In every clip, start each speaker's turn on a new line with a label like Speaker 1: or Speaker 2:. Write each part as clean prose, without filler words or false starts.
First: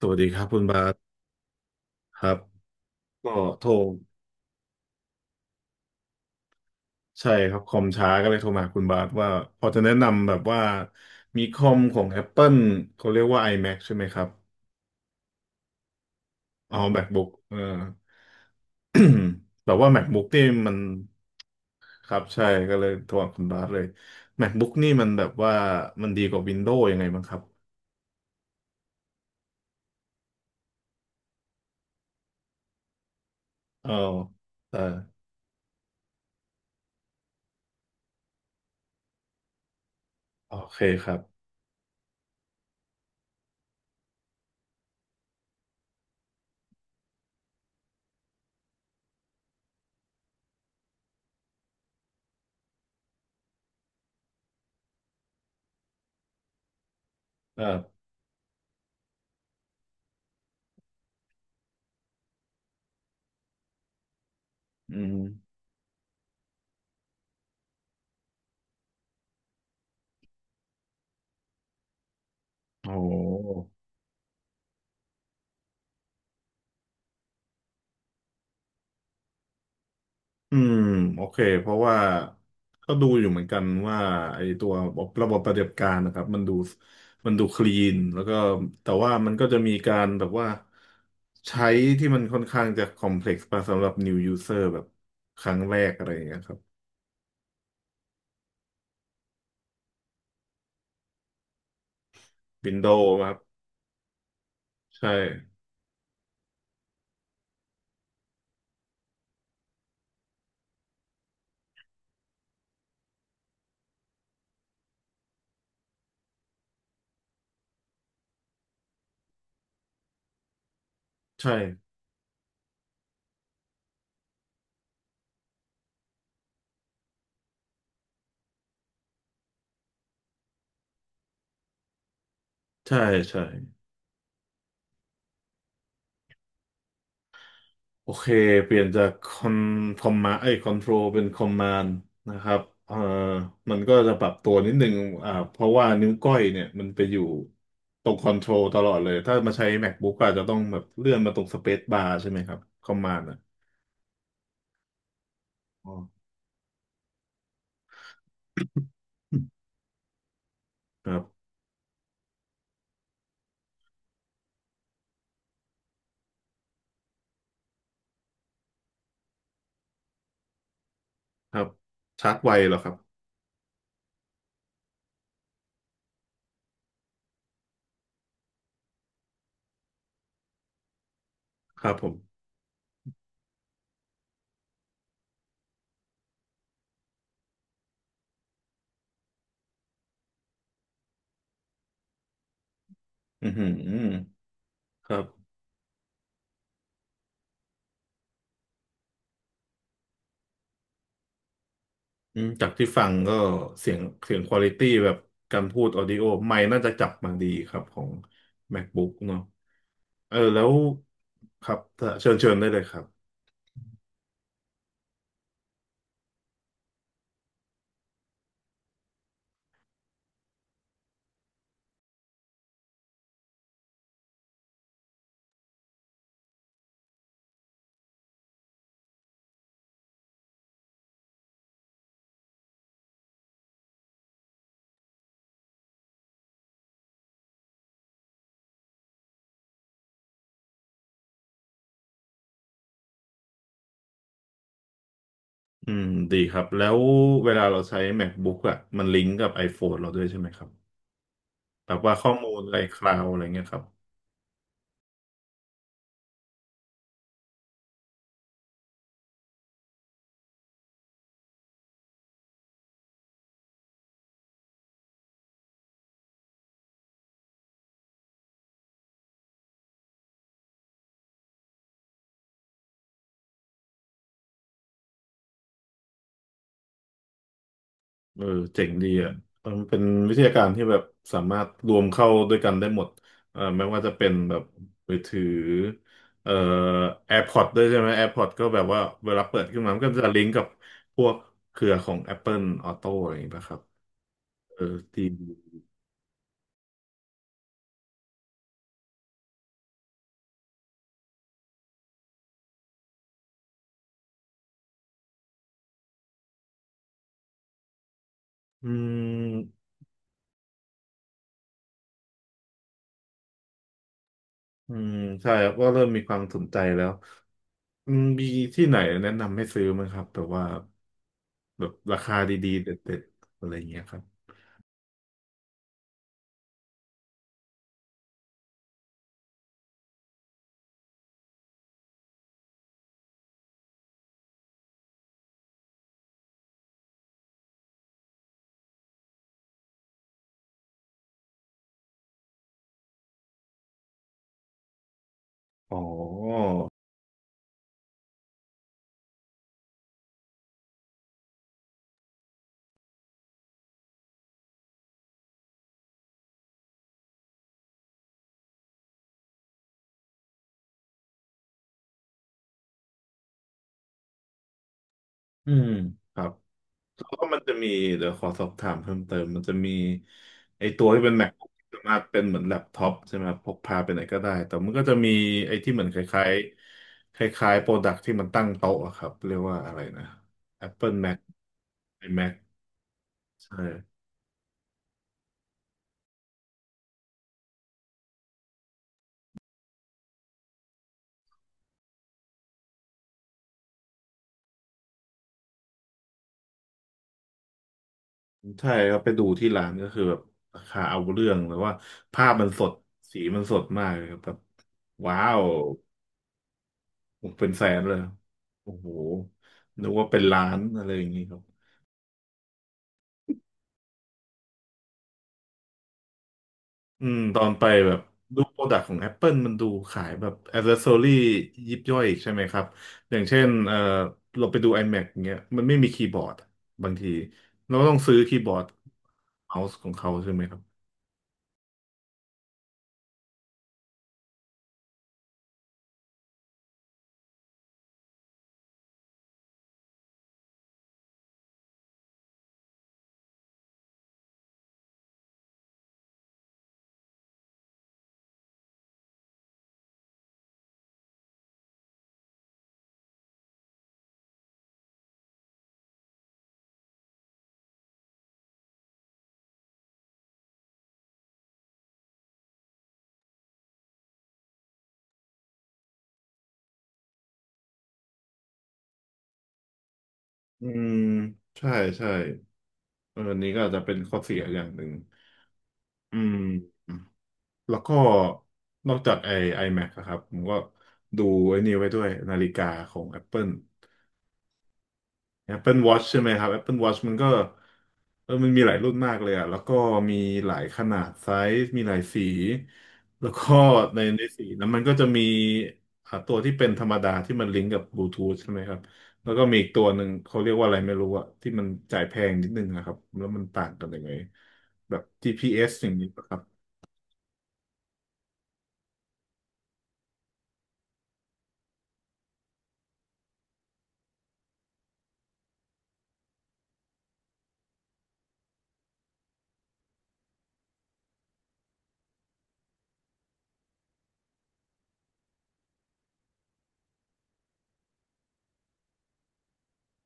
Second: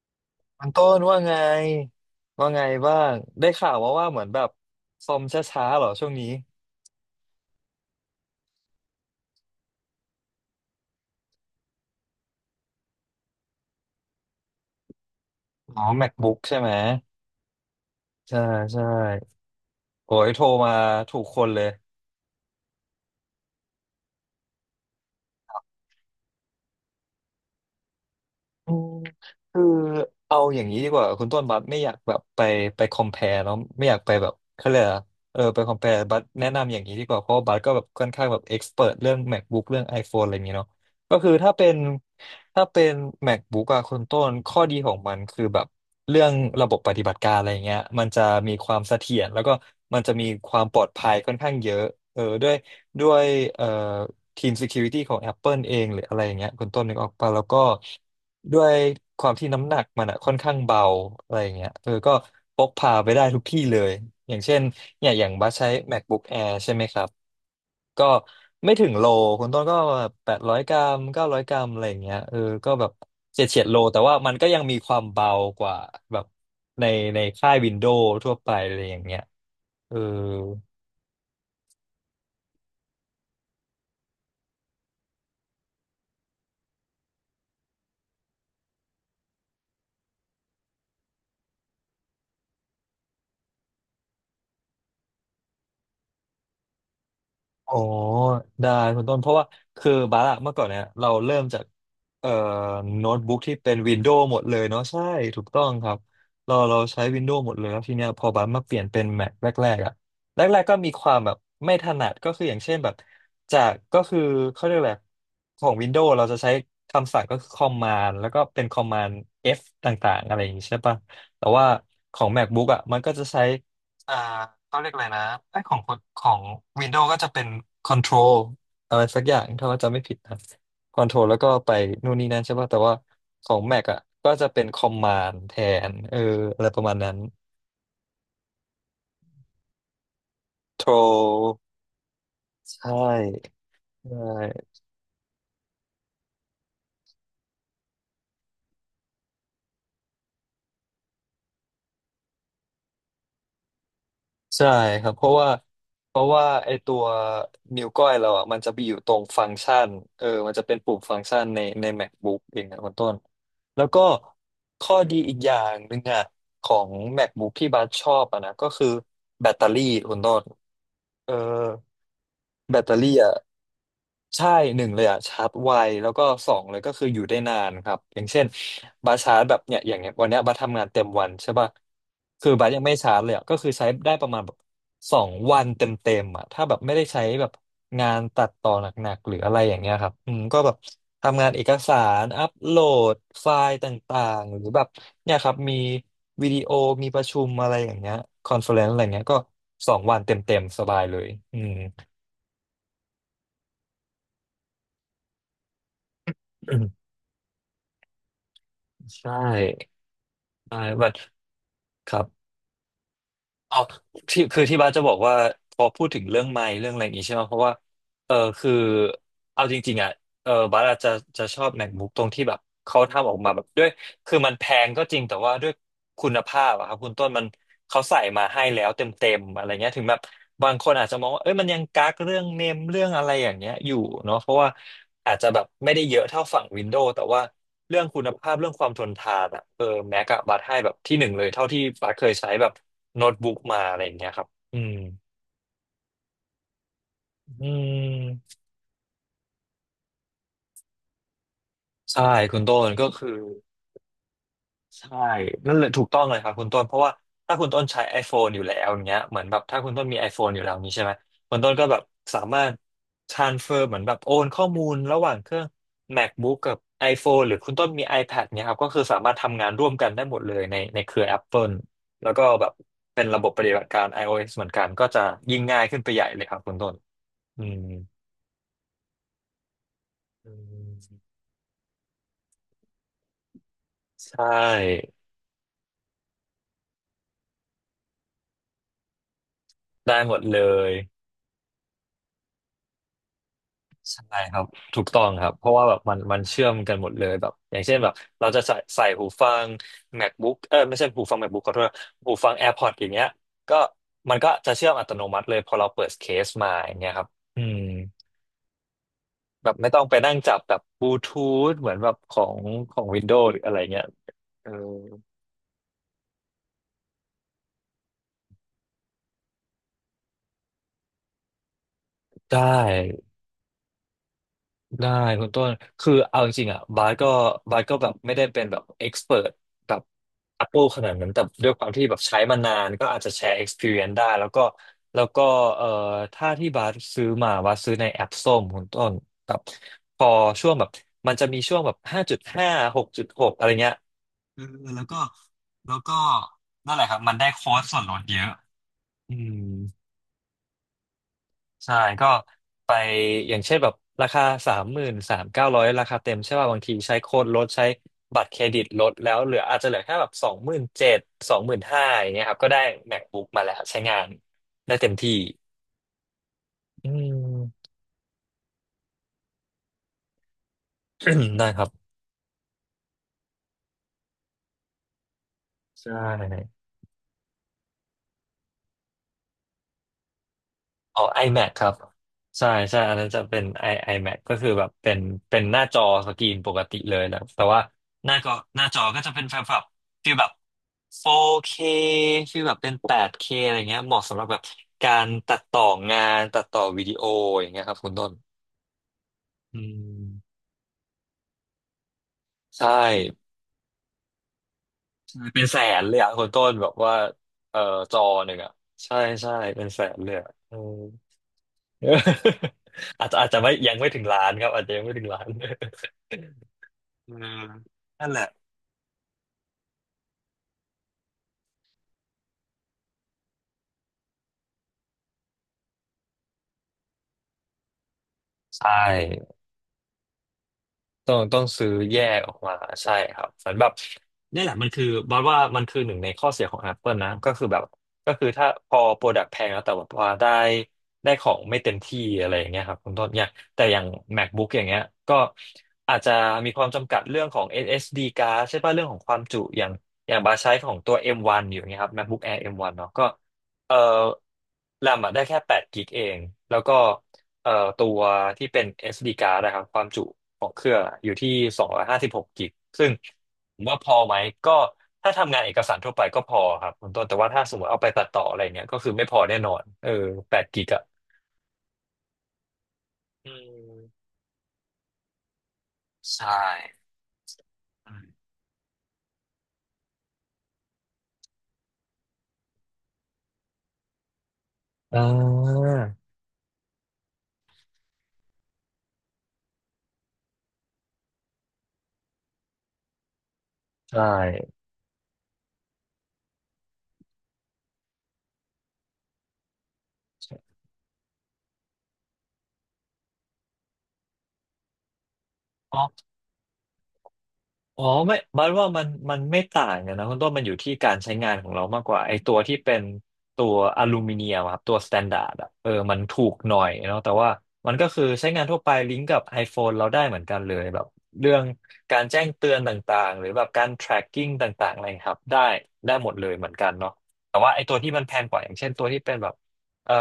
Speaker 1: สวัสดีครับคุณ
Speaker 2: มัน
Speaker 1: บา
Speaker 2: ต้
Speaker 1: ส
Speaker 2: นว่าไง
Speaker 1: ครับ
Speaker 2: ว่าไงบ้าง
Speaker 1: ก็
Speaker 2: ได้
Speaker 1: โทร
Speaker 2: ข่าวว่าเหมือนแบบคอมช้าๆเหรอช่วงนี้
Speaker 1: ใช่ครับคอมช้าก็เลยโทรมาหาคุณบาสว่าพอจะแนะนำแบบว่ามีคอมของ Apple เขาเรียกว่า iMac ใช่ไหมครับ
Speaker 2: อ๋อ MacBook ใช่ไหม
Speaker 1: อ๋อ MacBook เออ
Speaker 2: ใช่ใช่
Speaker 1: แบบว่า
Speaker 2: โอ้
Speaker 1: MacBook
Speaker 2: ยโท
Speaker 1: นี่
Speaker 2: ร
Speaker 1: มั
Speaker 2: มา
Speaker 1: น
Speaker 2: ถูกคนเลย
Speaker 1: ครับใช่ก็เลยโทรหาคุณบาสเลย MacBook นี่มันแบบว่ามันดีกว่า Windows ยังไงบ้างครับ
Speaker 2: อืมคือเอาอย่างนี้ดีกว่าคุณต้นบัสไม่อยากแบบไปคอมเพลเนาะไม่
Speaker 1: เออ
Speaker 2: อยากไปแบบเขา
Speaker 1: เอ
Speaker 2: เรีย
Speaker 1: อ
Speaker 2: กอะไรอะเออไปคอมเพลบัสแนะนำอย่างนี้ดีกว่าเพราะว่าบัสก็แบบค่อนข้างแบบเอ็กซ์เพรเรื่อง MacBook เรื่อง iPhone อะไรอย่าง
Speaker 1: โอ
Speaker 2: นี้เนาะ
Speaker 1: เคครั
Speaker 2: ก็
Speaker 1: บ
Speaker 2: คือถ้าเป็น MacBook อะคุณต้นข้อดีของมันคือแบบเรื่องระบบปฏิบัติการอะไรเงี้ยมันจะมีความเสถียรแล้วก็มันจะมีความปลอดภัยค่อนข้างเยอะเออด้วยเอ่อ ทีม Security ของ Apple เองหรืออะไรอย่างเงี้ยคุณต้นนึกออกปะแล้วก็
Speaker 1: เออ
Speaker 2: ด้วยความที่น้ำหนักมันอะค่อนข้างเบาอะไรอย่างเงี้ยเออก็พกพาไปได้ทุกที่เลยอย่างเช่น
Speaker 1: อื
Speaker 2: เนี่ย
Speaker 1: ม
Speaker 2: อย่างบัสใช้ MacBook Air ใช่ไหมครับก็ไม่ถึงโลคุณต้นก็800 กรัม900 กรัมอะไรอย่างเงี้ยเออก็แบบ
Speaker 1: โอ้
Speaker 2: เฉียดโลแต่ว่ามันก็ยังมีความเบากว่าแบบในในค่ายวินโดว์ทั่วไปอะไรอย่างเงี้ยเออ
Speaker 1: อืมโอเคเพราะว่าก็ดูอยู่เหมือนกันว่าไอ้ตัวระบบปฏิบัติการนะครับมันดูมันดูคลีนแล้วก็แต่ว่ามันก็จะมีการแบบว่าใช้ที่มันค่อนข้างจะคอมเพล็กซ์ไปสำหรับ new user แบบครั้งแรกอะไรอย่างเงี้ยครับ
Speaker 2: อ๋อได้คุณต้นเพราะว่าคือบาร์อะเมื่อก่อนเนี่ยเราเริ่มจากเอ่อ
Speaker 1: Windows
Speaker 2: โน้ต
Speaker 1: ครับ
Speaker 2: บุ๊กที่เป็นวินโดว์หมดเลยเนาะใช่
Speaker 1: ใช่
Speaker 2: ถูกต้องครับเราใช้วินโดว์หมดเลยแล้วทีเนี้ยพอบาร์มาเปลี่ยนเป็น Mac แรกๆอะแรกๆก็มีความแบบไม่ถนัดก็คืออย่างเช่นแบบจากก็คือเขาเรียกแบบของวินโดว์เราจะใช้คำสั่งก็คือคอมมานด์แล้วก็เป็นคอมมานด์ F ต่างๆอะไรอย่างงี้ใช่ปะแต่
Speaker 1: ใช่
Speaker 2: ว่าของ MacBook อะมันก็จะใช้ อ่าเขาเรียกอะไรนะไอ้ของคนของ Windows ก็จะเป็น Control อะไรสักอย่างถ้าว่าจำไม่ผิดนะ Control แล้วก็ไปนู่นนี่นั่นใช่ป่ะแต่ว่า
Speaker 1: ใช่ใช่
Speaker 2: ของ Mac อ่ะก็จะเป็น Command แทนเอออะไรประมาณนั้น
Speaker 1: โอเคเปลี่ยนจากคอนคอมมาไอ้คอนโทรลเป็นคอม
Speaker 2: Control
Speaker 1: มานด์นะครับ
Speaker 2: ใช
Speaker 1: เอ่อ
Speaker 2: ่
Speaker 1: มันก็
Speaker 2: ใช
Speaker 1: จะปรับตัวนิ
Speaker 2: ่
Speaker 1: ดนึงเพราะว่านิ้วก้อยเนี่ยมันไปอยู่ตรงคอนโทรลตลอดเลยถ้ามาใช้ MacBook ก็อาจจะต้องแบบเลื่อนมาตรงสเปซบาร์ใช่ไหมครับคอมมานด์อ่ะ
Speaker 2: ใช่ครับเพราะว่า
Speaker 1: อ๋อ
Speaker 2: เพราะว่าไอตัวนิ้วก้อยเราอ่ะมันจะไปอยู่ตรงฟังก์ชันเออมันจะเป็นปุ่ม
Speaker 1: ค
Speaker 2: ฟั
Speaker 1: รั
Speaker 2: งก์ชัน
Speaker 1: บ
Speaker 2: ใน MacBook เองนะคุณต้นแล้วก็ข้อดีอีกอย่างหนึ่งอ่ะของ MacBook ที่บัสชอบอ่ะนะก็คือแบตเตอรี่คุณต้นเออ
Speaker 1: ครับชาร์จไวเหร
Speaker 2: แบ
Speaker 1: อ
Speaker 2: ต
Speaker 1: ค
Speaker 2: เต
Speaker 1: รับ
Speaker 2: อรี่อ่ะใช่หนึ่งเลยอ่ะชาร์จไวแล้วก็สองเลยก็คืออยู่ได้นานครับอย่างเช่นบาสชาร์จแบบเนี่ยอย่างเงี้ยวันเนี้ยบาสทำงานเต็มวันใช่ป่ะ
Speaker 1: ครับผม
Speaker 2: คือบาสยังไม่ชาร์จเลยอ่ะก็คือใช้ได้ประมาณแบบสองวันเต็มๆอ่ะถ้าแบบไม่ได้ใช้แบบงานตัดต่อหนักๆหรืออะไรอย่างเงี้ยครับอืมก็แบบทำงานเอกสารอัปโหลดไฟ
Speaker 1: อือหือ
Speaker 2: ล์ต่างๆหรือแบบ
Speaker 1: ครับ
Speaker 2: เนี่ยครับมีวิดีโอมีประชุมอะไรอย่างเงี้ยคอนเฟอเรนซ์อะไรเงี้ยก็สองวันเต็มๆสบายเลยอืม
Speaker 1: อืมจากที่ฟังก็เสียงเสียงควอลิตี้แบบการพูดออดิโอไมค์
Speaker 2: อื
Speaker 1: น่าจะ
Speaker 2: ม
Speaker 1: จับมาดีครับของ MacBook
Speaker 2: ใช่
Speaker 1: เนาะเออแล้ว
Speaker 2: ใช่บัด
Speaker 1: ครับ
Speaker 2: ครับ
Speaker 1: เชิญเชิญได้เลยครับ
Speaker 2: เอาที่คือที่บ้านจะบอกว่า พอพูดถึงเรื่องไมค์เรื่องอะไรอย่างงี้ใช่ไหม เพราะว่า เออคือเอาจริงๆ อ่ะเออบ้านอาจจะจะชอบ MacBook ตรงที่แบบเขาทำออกมาแบบด้วย คือมันแพงก็จริงแต่ว่าด้วยคุณภาพอะครับคุณต้นมันเขาใส่มาให้แล้วเต็มอะไรเงี้ยถึงแบบบางคนอาจจะมองว่าเอ้ยมันยังกักเรื่องเนมเรื่องอะไรอย่างเงี้ยอยู่เนาะเพราะว่าอาจจะแบบไม่ได้เยอะเท่าฝั่งวินโดว์แต่ว่าเรื่องคุณภาพเรื่องความทนทานอะเออแม็กอะบัตให้แบบที่หนึ่งเลยเท่าที่บัตเคยใช้แบบโน้ตบุ๊กมาอะไรอย่างเงี้ยครับอืม
Speaker 1: อืมดีครับแล้วเว
Speaker 2: อื
Speaker 1: ลาเราใช้
Speaker 2: ม
Speaker 1: MacBook อะมันลิงก์กับ iPhone เราด้วยใช่ไหมครับแบบว่า
Speaker 2: ใช่
Speaker 1: ข้อมู
Speaker 2: คุ
Speaker 1: ล
Speaker 2: ณ
Speaker 1: อะ
Speaker 2: ต้
Speaker 1: ไร
Speaker 2: น
Speaker 1: ค
Speaker 2: ก็
Speaker 1: ลาว
Speaker 2: คือ
Speaker 1: อะไรเงี้ยครับ
Speaker 2: ใช่นั่นเลยถูกต้องเลยครับคุณต้นเพราะว่าถ้าคุณต้นใช้ iPhone อยู่แล้วอย่างเงี้ยเหมือนแบบถ้าคุณต้นมี iPhone อยู่แล้วนี้ใช่ไหมคุณต้นก็แบบสามารถ transfer เหมือนแบบโอนข้อมูลระหว่างเครื่อง MacBook กับ iPhone หรือคุณต้นมี iPad เนี่ยครับก็คือสามารถทำงานร่วมกันได้หมดเลยในเครือ Apple แล้วก็แบบเป็นระบบปฏิบัติการ iOS เหมือนกันก็จะยิ่งง่ายขึ้นไปใหญ่เลยครับคุณต้นอืม
Speaker 1: เออเจ๋งดีอ่ะเออมันเป็นวิท
Speaker 2: อื
Speaker 1: ยาการที่
Speaker 2: ม
Speaker 1: แบบสามารถรวมเข้าด้วยกันได้หมดเออไม่ว่าจะเป็น
Speaker 2: ใช
Speaker 1: แบบ
Speaker 2: ่
Speaker 1: มือถือเอ่อ AirPods ด้วยใช่ไหม AirPods ก็แบบว่าเวลาเปิดขึ้นมามันก็
Speaker 2: ได้
Speaker 1: จะ
Speaker 2: หม
Speaker 1: ลิ
Speaker 2: ด
Speaker 1: งก์
Speaker 2: เล
Speaker 1: กับ
Speaker 2: ย
Speaker 1: พวกเครือของ Apple Auto อะไรอย่างเงี้ยครับ
Speaker 2: ใช่ครับ
Speaker 1: เออ
Speaker 2: ถูกต้
Speaker 1: ดี
Speaker 2: องครับเพราะว่าแบบมันเชื่อมกันหมดเลยแบบอย่างเช่นแบบเราจะใส่หูฟัง MacBook เออไม่ใช่หูฟัง MacBook ขอโทษหูฟัง AirPods อย่างเงี้ยก็มันก็จะเชื่อมอัตโนมัติเลยพอเราเปิดเคสมาอย่างเงี้ยครับอืม
Speaker 1: อื
Speaker 2: แบบ
Speaker 1: ม
Speaker 2: ไม่ต้องไปนั่งจับแบบบลูทูธเหมือนแบบของ Windows หรืออะไรเงี้ยเออ
Speaker 1: อืมใช่ครับก็เริ่มมีความสนใจแล้วอืมมีที่ไหนแนะนำให้ซื้อไหมครับแบบว่าแบบราคา
Speaker 2: ได้
Speaker 1: ดีๆเด็ดๆอะไรอย่างเงี้ยครับ
Speaker 2: ได้คุณต้นคือเอาจริงๆอ่ะบาสก็แบบไม่ได้เป็นแบบเอ็กซ์เพรแบบ Apple ขนาดนั้นแต่ด้วยความที่แบบใช้มานานก็อาจจะแชร์ experience ได้แล้วก็เอ่อถ้าที่บาสซื้อมาบาสซื้อในแอปส้มคุณต้นแบบพอช่วงแบบมันจะมีช่วงแบบห้าจุดห้าหกจุดหกอะไรเงี้ยเออแล้วก็แล้
Speaker 1: อ๋
Speaker 2: ว
Speaker 1: อ
Speaker 2: ก็นั่นแหละครับมันได้โค้ดส่วนลดเยอะอืม ใช่ ก็ไปอย่างเช่นแบบราคา39,900ราคาเต็มใช่ป่ะบางทีใช้โค้ดลดใช้บัตรเครดิตลดแล้วเหลืออาจจะเหลือแค่แบบ27,00025,000อย่างเงี้ยครับก็ได้ MacBook มาแล้วใช้งานได้เต็มที่
Speaker 1: อืมครับ
Speaker 2: อื
Speaker 1: แล้วก็มันจะมี
Speaker 2: ม
Speaker 1: เดี๋ยวขอสอบถามเพิ่มเติมมันจะมีไอตัวที่เป็น MacBook
Speaker 2: ได้ค
Speaker 1: ที่
Speaker 2: รับ
Speaker 1: สามารถเป็นเหมือนแล็ปท็อปใช่ไหมครับพกพาไปไหนก็ได้แต่มันก็จะมีไอที่เหมือน
Speaker 2: ใช่
Speaker 1: คล้ายๆคล้ายๆโปรดักที่มันตั้งโต๊ะอะครับเรียกว่าอะไรนะ Apple
Speaker 2: อ๋อ
Speaker 1: Mac
Speaker 2: iMac ครับ
Speaker 1: iMac
Speaker 2: ใช่ใช่อันนั้นจะเป็น
Speaker 1: ใช่
Speaker 2: iMac ก็คือแบบเป็นหน้าจอสกรีนปกติเลยนะแต่ว่าหน้าก็หน้าจอก็จะเป็นแบบฟีลแบบ 4K ฟร์เคฟีลแบบเป็น 8K อะไรเงี้ยเหมาะสำหรับแบบการตัดต่องานตัดต่อวิดีโออย่างเงี้ยครับคุณต้น
Speaker 1: ใช่ครับไปดูที่
Speaker 2: อื
Speaker 1: ร้านก็คือแบบ
Speaker 2: ม
Speaker 1: ราคาเอาเรื่องแล้วว่าภาพมันส
Speaker 2: ใช่
Speaker 1: ดสีมันสดมากเลยครับแบบว้า
Speaker 2: ใช่
Speaker 1: ว
Speaker 2: เป็นแสนเลยอะคุณต้นแบบว่า
Speaker 1: เป็นแส
Speaker 2: เอ่อ
Speaker 1: นเล
Speaker 2: จ
Speaker 1: ย
Speaker 2: อหนึ่งอะ
Speaker 1: โอ้โห
Speaker 2: ใช่ใช่เป็นแส
Speaker 1: นึก
Speaker 2: น
Speaker 1: ว่า
Speaker 2: เล
Speaker 1: เป็
Speaker 2: ย
Speaker 1: น
Speaker 2: อะ
Speaker 1: ล้านอะไรอย่างนี้ครับ
Speaker 2: เอออาจจะไม่ยังไม่ถึงล้านครับอาจจะยังไม่ถึงล้าน
Speaker 1: อื
Speaker 2: เอ
Speaker 1: ม
Speaker 2: อ
Speaker 1: ตอนไปแบบ
Speaker 2: นั่นแหละ
Speaker 1: ดูโปรดักต์ของ Apple มันดูขายแบบ a c c e s s o r y ยิบย่อยอีกใช่ไหมครับอย่างเช่นเออเราไปดู iMac อย่างเงี้ยมันไม่มีคีย์บอร์ดอะบางทีเราก็ต้องซื้อคีย์บอร์ด
Speaker 2: ใช่
Speaker 1: เมาส์ของเขาใช่ไหมครับ
Speaker 2: ต้องซื้อแยกออกมาใช่ครับเหมือนแบบเนี่ยแหละมันคือบอสว่ามันคือหนึ่งในข้อเสียของ Apple นะก็คือแบบก็คือถ้าพอโปรดักต์แพงแล้วแต่ว่าได้ของไม่เต็มที่อะไรอย่างเงี้ยครับคุณต้นเนี่ยแต่อย่าง MacBook อย่างเงี้ยก็อาจจะมีความจำกัดเรื่องของ SSD card ใช่ป่ะเรื่องของความจุอย่างบาสใช้ของตัว M1 อมวันอยู่เงี้ยครับ MacBook Air M1 เนาะก็เอ่อแรมอะได้แค่8กิกะเองแล้วก็เอ่อตัวที่เป็น SD card นะครับความจุ ของเครื่องอะอยู่ที่256กิกซึ่งผมว่าพอไหมก็ถ้าทำงานเอกสารทั่วไปก็พอครับคุณต้นแต่ว่าถ้าสมมติเอาไปตัดต่ออะไรเงี้ยก็คือไม่พอแน่นอนแปด
Speaker 1: อื
Speaker 2: กิกอะ
Speaker 1: มใช่ใช่เออ
Speaker 2: อื
Speaker 1: อันนี้ก็อาจจะเป็น
Speaker 2: ม
Speaker 1: ข้อเสียอย่างหนึ่งอื
Speaker 2: ใช่
Speaker 1: มแล้วก็
Speaker 2: อืม
Speaker 1: นอกจากไอ้ iMac อะครับผมก็ดูไอ้นี่ไว้ด้วยนาฬิกาของ Apple
Speaker 2: อ่า
Speaker 1: Apple Watch ใช่ไหมครับ Apple Watch มันก็เออมันมีหลายรุ่นมากเลยอะแล้วก็มีหลายขนาดไซส์มีหลายสีแล้วก็ใน
Speaker 2: ใช่
Speaker 1: ในสีนั้นมันก็จะมีตัวที่เป็นธรรมดาที่มันลิงก์กับบลูทูธใช่ไหมครับแล้วก็มีอีกตัวหนึ่งเขาเรียกว่าอะไรไม่รู้อะที่มันจ่ายแพงนิดนึงนะครับแล้วมันต่างกันยังไงแบบ GPS อส
Speaker 2: อ๋
Speaker 1: อย่างนี้
Speaker 2: อ
Speaker 1: ปะครับ
Speaker 2: อ๋อไม่บัดว่ามันไม่ต่างกันนะคุณต้นมันอยู่ที่การใช้งานของเรามากกว่าไอตัวที่เป็นตัวอลูมิเนียมอะครับตัวสแตนดาร์ดอะมันถูกหน่อยเนาะแต่ว่ามันก็คือใช้งานทั่วไปลิงก์กับ iPhone เราได้เหมือนกันเลยแบบเรื่องการแจ้งเตือนต่างๆหรือแบบการ tracking ต่างๆอะไรครับได้หมดเลยเหมือนกันเนาะแต่ว่าไอตัวที่มันแพงกว่าอย่างเช่นตัวที่เป็นแบบเอ่อ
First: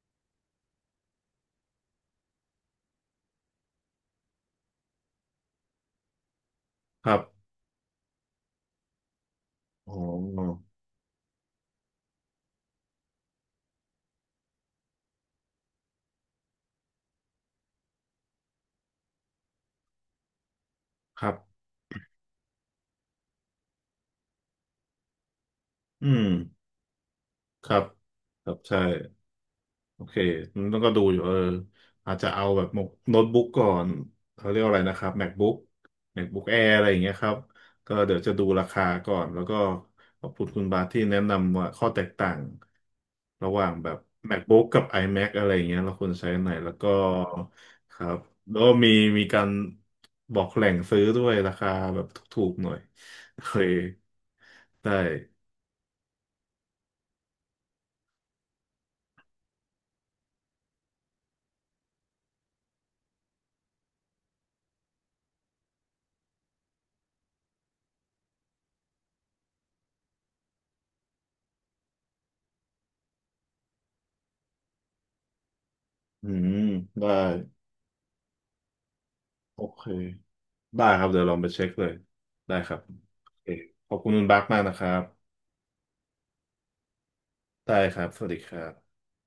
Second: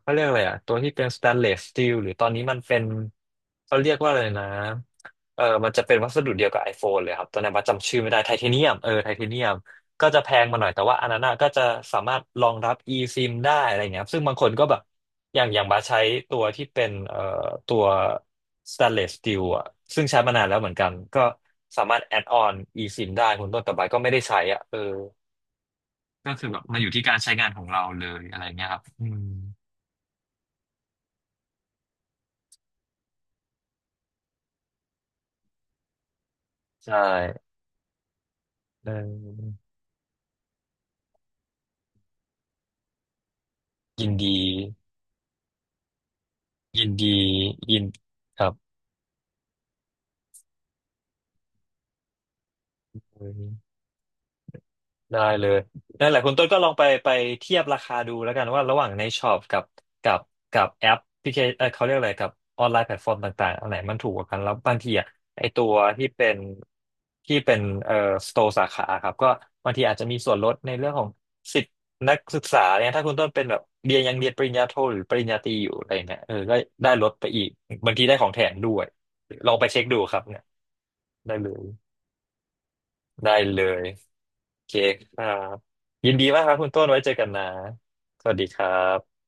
Speaker 2: เขาเรียกอะไรอะตัวที่เป็นสแตนเลสสตีลหรือตอนนี้มันเป็นเขาเรียกว่าอะไรนะ มันจะเป็นวัสดุเดียวกับ iPhone เล
Speaker 1: ค
Speaker 2: ย
Speaker 1: รั
Speaker 2: ค
Speaker 1: บ
Speaker 2: รับตัวนั้นว่าจำชื่อไม่ได้ไทเทเนียมไทเทเนียม
Speaker 1: อ๋
Speaker 2: ก็จะแพงมาหน่
Speaker 1: อ
Speaker 2: อยแต่ว่าอันนั้นอะก็จะสามารถรองรับ eSIM ได้อะไรเงี้ยครับซึ่งบางคนก็แบบ อย่างบาสใช้ตัวที่เป็นตัว stainless steel อะซึ่งใช้มานานแล้วเหมือนกัน ก็
Speaker 1: ครับ
Speaker 2: สามารถ add on eSIM ได้คุณต้นแต่บาสก็ไม่ได้ใช้อ่ะ
Speaker 1: อืม
Speaker 2: ก็คือแบบมันอยู่ที่การใช้งานขอ
Speaker 1: ค
Speaker 2: ง
Speaker 1: รั
Speaker 2: เรา
Speaker 1: บ
Speaker 2: เลยอะไร
Speaker 1: ครับ
Speaker 2: เงี้ยค
Speaker 1: ใช่
Speaker 2: รับอืม
Speaker 1: โอเค ต้องก็ดูอยู่เอออาจจะเอาแบบโน้ตบุ๊กก่อนเขาเรียกว่าอะไรนะครับ MacBook MacBook Air อะไรอ
Speaker 2: ใช่
Speaker 1: ย่างเงี้ยครับ ก็เดี๋ยวจะดูราคา
Speaker 2: เอ
Speaker 1: ก่อนแล้วก็
Speaker 2: อ
Speaker 1: ขอบคุณคุณบาทที่แนะนำว่าข้อแตกต่างระหว่างแบบ
Speaker 2: ยินดี
Speaker 1: MacBook กับ iMac อะไรอย่างเงี้ยเราควรใช้อันไหน แล้ว
Speaker 2: ยิ
Speaker 1: ก็
Speaker 2: นดียิน
Speaker 1: ครับ
Speaker 2: ครับ
Speaker 1: แล้วก็มีมีการบอกแหล่งซื้อด้วยราคาแบบถูกๆหน่อยโอเคได้
Speaker 2: ได้เลยนั่นแหละคุณต้นก็ลองไปเทียบราคาดูแล้วกันว่าระหว่างในช็อปกับกับกับแอปพลิเคเขาเรียกอะไรกับออนไลน์แพลตฟอร์มต่างๆอันไหนมันถูกกว่ากันแล้วบางทีอ่ะไอตัวที่เป็นที่เป็นสโตร์สาขาครับก็บางทีอาจจะมีส่วนลดในเรื่องของสิทธินักศึกษาเนี่ยถ้าคุณต้นเป็นแบบเรียนยังเรียนปริญญาโทหรือปริญญาตรีอยู่อะไรเนี่ย
Speaker 1: อืม
Speaker 2: ก็ได้ล
Speaker 1: ได้
Speaker 2: ดไปอีกบางทีได้ของแถมด้วยลอง
Speaker 1: โอ
Speaker 2: ไปเช็
Speaker 1: เค
Speaker 2: คดูครับเนี่ย
Speaker 1: ได้ครับเดี๋ยวล
Speaker 2: ได้
Speaker 1: องไป
Speaker 2: เล
Speaker 1: เช็
Speaker 2: ย
Speaker 1: คเลยได้ครับโอ
Speaker 2: ได้
Speaker 1: เค
Speaker 2: เลย
Speaker 1: ขอบคุณคุณบักมา
Speaker 2: โอ
Speaker 1: ก
Speaker 2: เค
Speaker 1: นะครับ
Speaker 2: ครับ ยินดีมากครับคุณต้นไว้เจอกันนะ
Speaker 1: ได้ครับส
Speaker 2: ส
Speaker 1: วัส
Speaker 2: วัส
Speaker 1: ดี
Speaker 2: ดี
Speaker 1: ค
Speaker 2: ค
Speaker 1: รั
Speaker 2: รั
Speaker 1: บ
Speaker 2: บ